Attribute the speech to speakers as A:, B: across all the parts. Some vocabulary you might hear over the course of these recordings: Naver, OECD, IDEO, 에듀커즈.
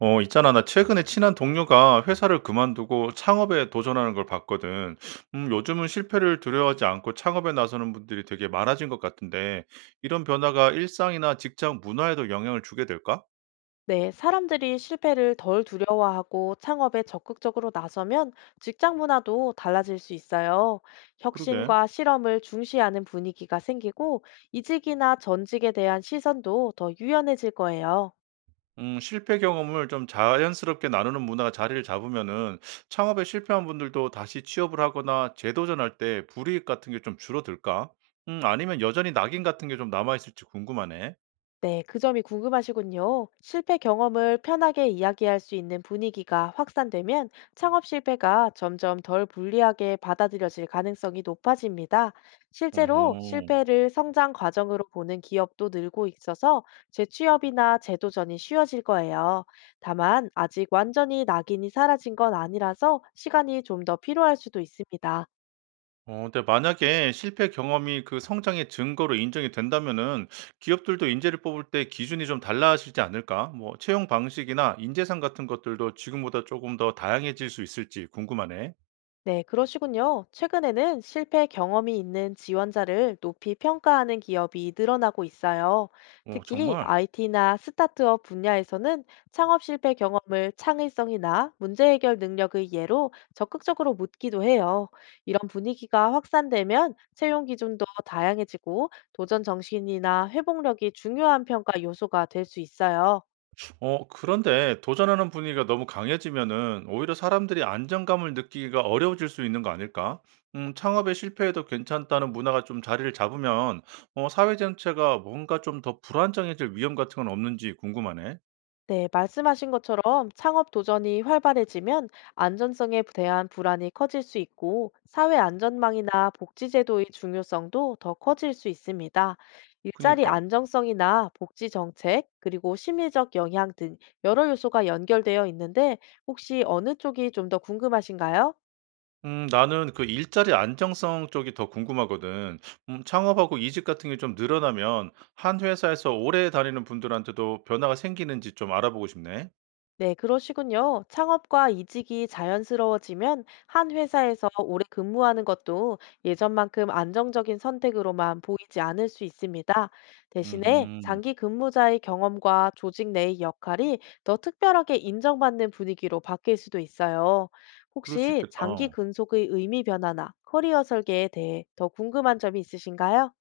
A: 어, 있잖아. 나 최근에 친한 동료가 회사를 그만두고 창업에 도전하는 걸 봤거든. 요즘은 실패를 두려워하지 않고 창업에 나서는 분들이 되게 많아진 것 같은데, 이런 변화가 일상이나 직장 문화에도 영향을 주게 될까?
B: 네, 사람들이 실패를 덜 두려워하고 창업에 적극적으로 나서면 직장 문화도 달라질 수 있어요.
A: 그러게.
B: 혁신과 실험을 중시하는 분위기가 생기고 이직이나 전직에 대한 시선도 더 유연해질 거예요.
A: 실패 경험을 좀 자연스럽게 나누는 문화가 자리를 잡으면은 창업에 실패한 분들도 다시 취업을 하거나 재도전할 때 불이익 같은 게 좀 줄어들까? 아니면 여전히 낙인 같은 게 좀 남아있을지 궁금하네.
B: 네, 그 점이 궁금하시군요. 실패 경험을 편하게 이야기할 수 있는 분위기가 확산되면 창업 실패가 점점 덜 불리하게 받아들여질 가능성이 높아집니다. 실제로
A: 어허.
B: 실패를 성장 과정으로 보는 기업도 늘고 있어서 재취업이나 재도전이 쉬워질 거예요. 다만 아직 완전히 낙인이 사라진 건 아니라서 시간이 좀 더 필요할 수도 있습니다.
A: 어 근데 만약에 실패 경험이 그 성장의 증거로 인정이 된다면은 기업들도 인재를 뽑을 때 기준이 좀 달라지지 않을까? 뭐 채용 방식이나 인재상 같은 것들도 지금보다 조금 더 다양해질 수 있을지 궁금하네.
B: 네, 그러시군요. 최근에는 실패 경험이 있는 지원자를 높이 평가하는 기업이 늘어나고 있어요.
A: 어
B: 특히
A: 정말?
B: IT나 스타트업 분야에서는 창업 실패 경험을 창의성이나 문제 해결 능력의 예로 적극적으로 묻기도 해요. 이런 분위기가 확산되면 채용 기준도 다양해지고 도전 정신이나 회복력이 중요한 평가 요소가 될 수 있어요.
A: 어 그런데 도전하는 분위기가 너무 강해지면은 오히려 사람들이 안정감을 느끼기가 어려워질 수 있는 거 아닐까? 창업에 실패해도 괜찮다는 문화가 좀 자리를 잡으면 어 사회 전체가 뭔가 좀 더 불안정해질 위험 같은 건 없는지 궁금하네.
B: 네, 말씀하신 것처럼 창업 도전이 활발해지면 안전성에 대한 불안이 커질 수 있고 사회 안전망이나 복지제도의 중요성도 더 커질 수 있습니다. 일자리
A: 그니까.
B: 안정성이나 복지 정책, 그리고 심리적 영향 등 여러 요소가 연결되어 있는데 혹시 어느 쪽이 좀 더 궁금하신가요?
A: 나는 그 일자리 안정성 쪽이 더 궁금하거든. 창업하고 이직 같은 게 좀 늘어나면 한 회사에서 오래 다니는 분들한테도 변화가 생기는지 좀 알아보고 싶네.
B: 네, 그러시군요. 창업과 이직이 자연스러워지면 한 회사에서 오래 근무하는 것도 예전만큼 안정적인 선택으로만 보이지 않을 수 있습니다. 대신에
A: 음
B: 장기 근무자의 경험과 조직 내의 역할이 더 특별하게 인정받는 분위기로 바뀔 수도 있어요.
A: 그럴 수
B: 혹시 장기
A: 있겠다.
B: 근속의 의미 변화나 커리어 설계에 대해 더 궁금한 점이 있으신가요?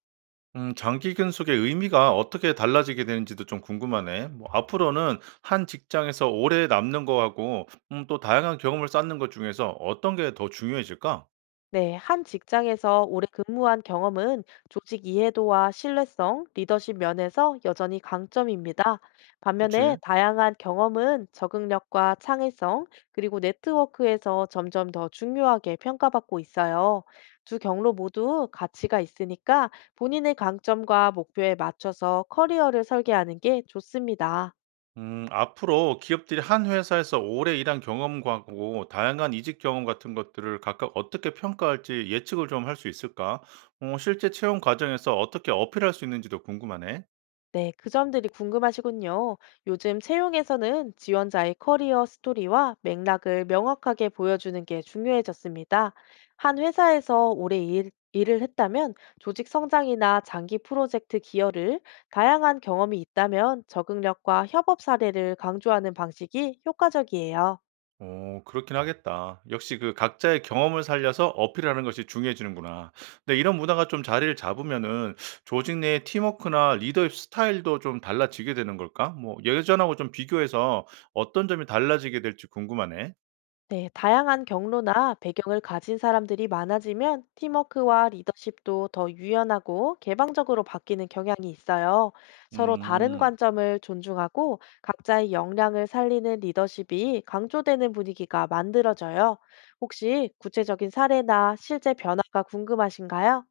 A: 장기 근속의 의미가 어떻게 달라지게 되는지도 좀 궁금하네. 뭐 앞으로는 한 직장에서 오래 남는 거하고 또 다양한 경험을 쌓는 것 중에서 어떤 게 더 중요해질까?
B: 네, 한 직장에서 오래 근무한 경험은 조직 이해도와 신뢰성, 리더십 면에서 여전히 강점입니다. 반면에
A: 그치?
B: 다양한 경험은 적응력과 창의성, 그리고 네트워크에서 점점 더 중요하게 평가받고 있어요. 두 경로 모두 가치가 있으니까 본인의 강점과 목표에 맞춰서 커리어를 설계하는 게 좋습니다.
A: 앞으로 기업들이 한 회사에서 오래 일한 경험과 고 다양한 이직 경험 같은 것들을 각각 어떻게 평가할지 예측을 좀 할 수 있을까? 어, 실제 채용 과정에서 어떻게 어필할 수 있는지도 궁금하네.
B: 네, 그 점들이 궁금하시군요. 요즘 채용에서는 지원자의 커리어 스토리와 맥락을 명확하게 보여주는 게 중요해졌습니다. 한 회사에서 오래 일을 했다면 조직 성장이나 장기 프로젝트 기여를, 다양한 경험이 있다면 적응력과 협업 사례를 강조하는 방식이 효과적이에요.
A: 오 그렇긴 하겠다. 역시 그 각자의 경험을 살려서 어필하는 것이 중요해지는구나. 근데 이런 문화가 좀 자리를 잡으면은 조직 내의 팀워크나 리더십 스타일도 좀 달라지게 되는 걸까? 뭐 예전하고 좀 비교해서 어떤 점이 달라지게 될지 궁금하네.
B: 네, 다양한 경로나 배경을 가진 사람들이 많아지면 팀워크와 리더십도 더 유연하고 개방적으로 바뀌는 경향이 있어요. 서로 다른
A: 음.
B: 관점을 존중하고 각자의 역량을 살리는 리더십이 강조되는 분위기가 만들어져요. 혹시 구체적인 사례나 실제 변화가 궁금하신가요?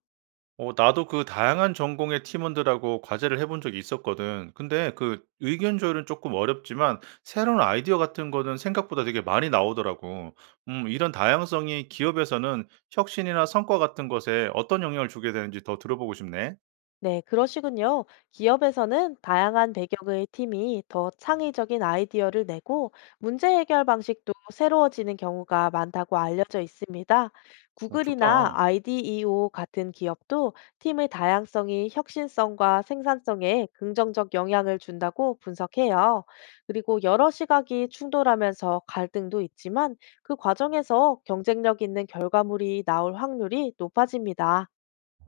A: 어 나도 그 다양한 전공의 팀원들하고 과제를 해본 적이 있었거든. 근데 그 의견 조율은 조금 어렵지만 새로운 아이디어 같은 거는 생각보다 되게 많이 나오더라고. 이런 다양성이 기업에서는 혁신이나 성과 같은 것에 어떤 영향을 주게 되는지 더 들어보고 싶네.
B: 네, 그러시군요. 기업에서는 다양한 배경의 팀이 더 창의적인 아이디어를 내고 문제 해결 방식도 새로워지는 경우가 많다고 알려져 있습니다.
A: 어
B: 구글이나
A: 좋다.
B: IDEO 같은 기업도 팀의 다양성이 혁신성과 생산성에 긍정적 영향을 준다고 분석해요. 그리고 여러 시각이 충돌하면서 갈등도 있지만 그 과정에서 경쟁력 있는 결과물이 나올 확률이 높아집니다.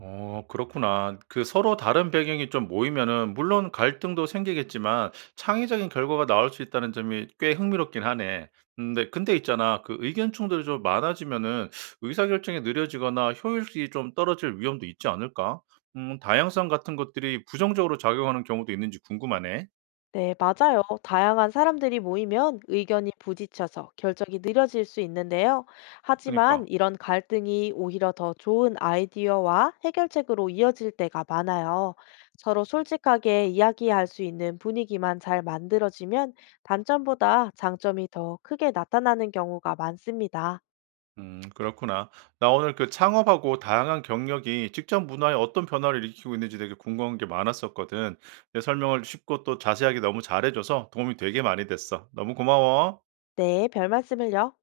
A: 어 그렇구나. 그 서로 다른 배경이 좀 모이면은 물론 갈등도 생기겠지만 창의적인 결과가 나올 수 있다는 점이 꽤 흥미롭긴 하네. 근데 있잖아. 그 의견 충돌이 좀 많아지면은 의사결정이 느려지거나 효율이 좀 떨어질 위험도 있지 않을까? 다양성 같은 것들이 부정적으로 작용하는 경우도 있는지 궁금하네.
B: 네, 맞아요. 다양한 사람들이 모이면 의견이 부딪혀서 결정이 느려질 수 있는데요. 하지만
A: 그니까.
B: 이런 갈등이 오히려 더 좋은 아이디어와 해결책으로 이어질 때가 많아요. 서로 솔직하게 이야기할 수 있는 분위기만 잘 만들어지면 단점보다 장점이 더 크게 나타나는 경우가 많습니다.
A: 그렇구나. 나 오늘 그 창업하고 다양한 경력이 직장 문화에 어떤 변화를 일으키고 있는지 되게 궁금한 게 많았었거든. 내 설명을 쉽고 또 자세하게 너무 잘해줘서 도움이 되게 많이 됐어. 너무 고마워.
B: 네, 별 말씀을요.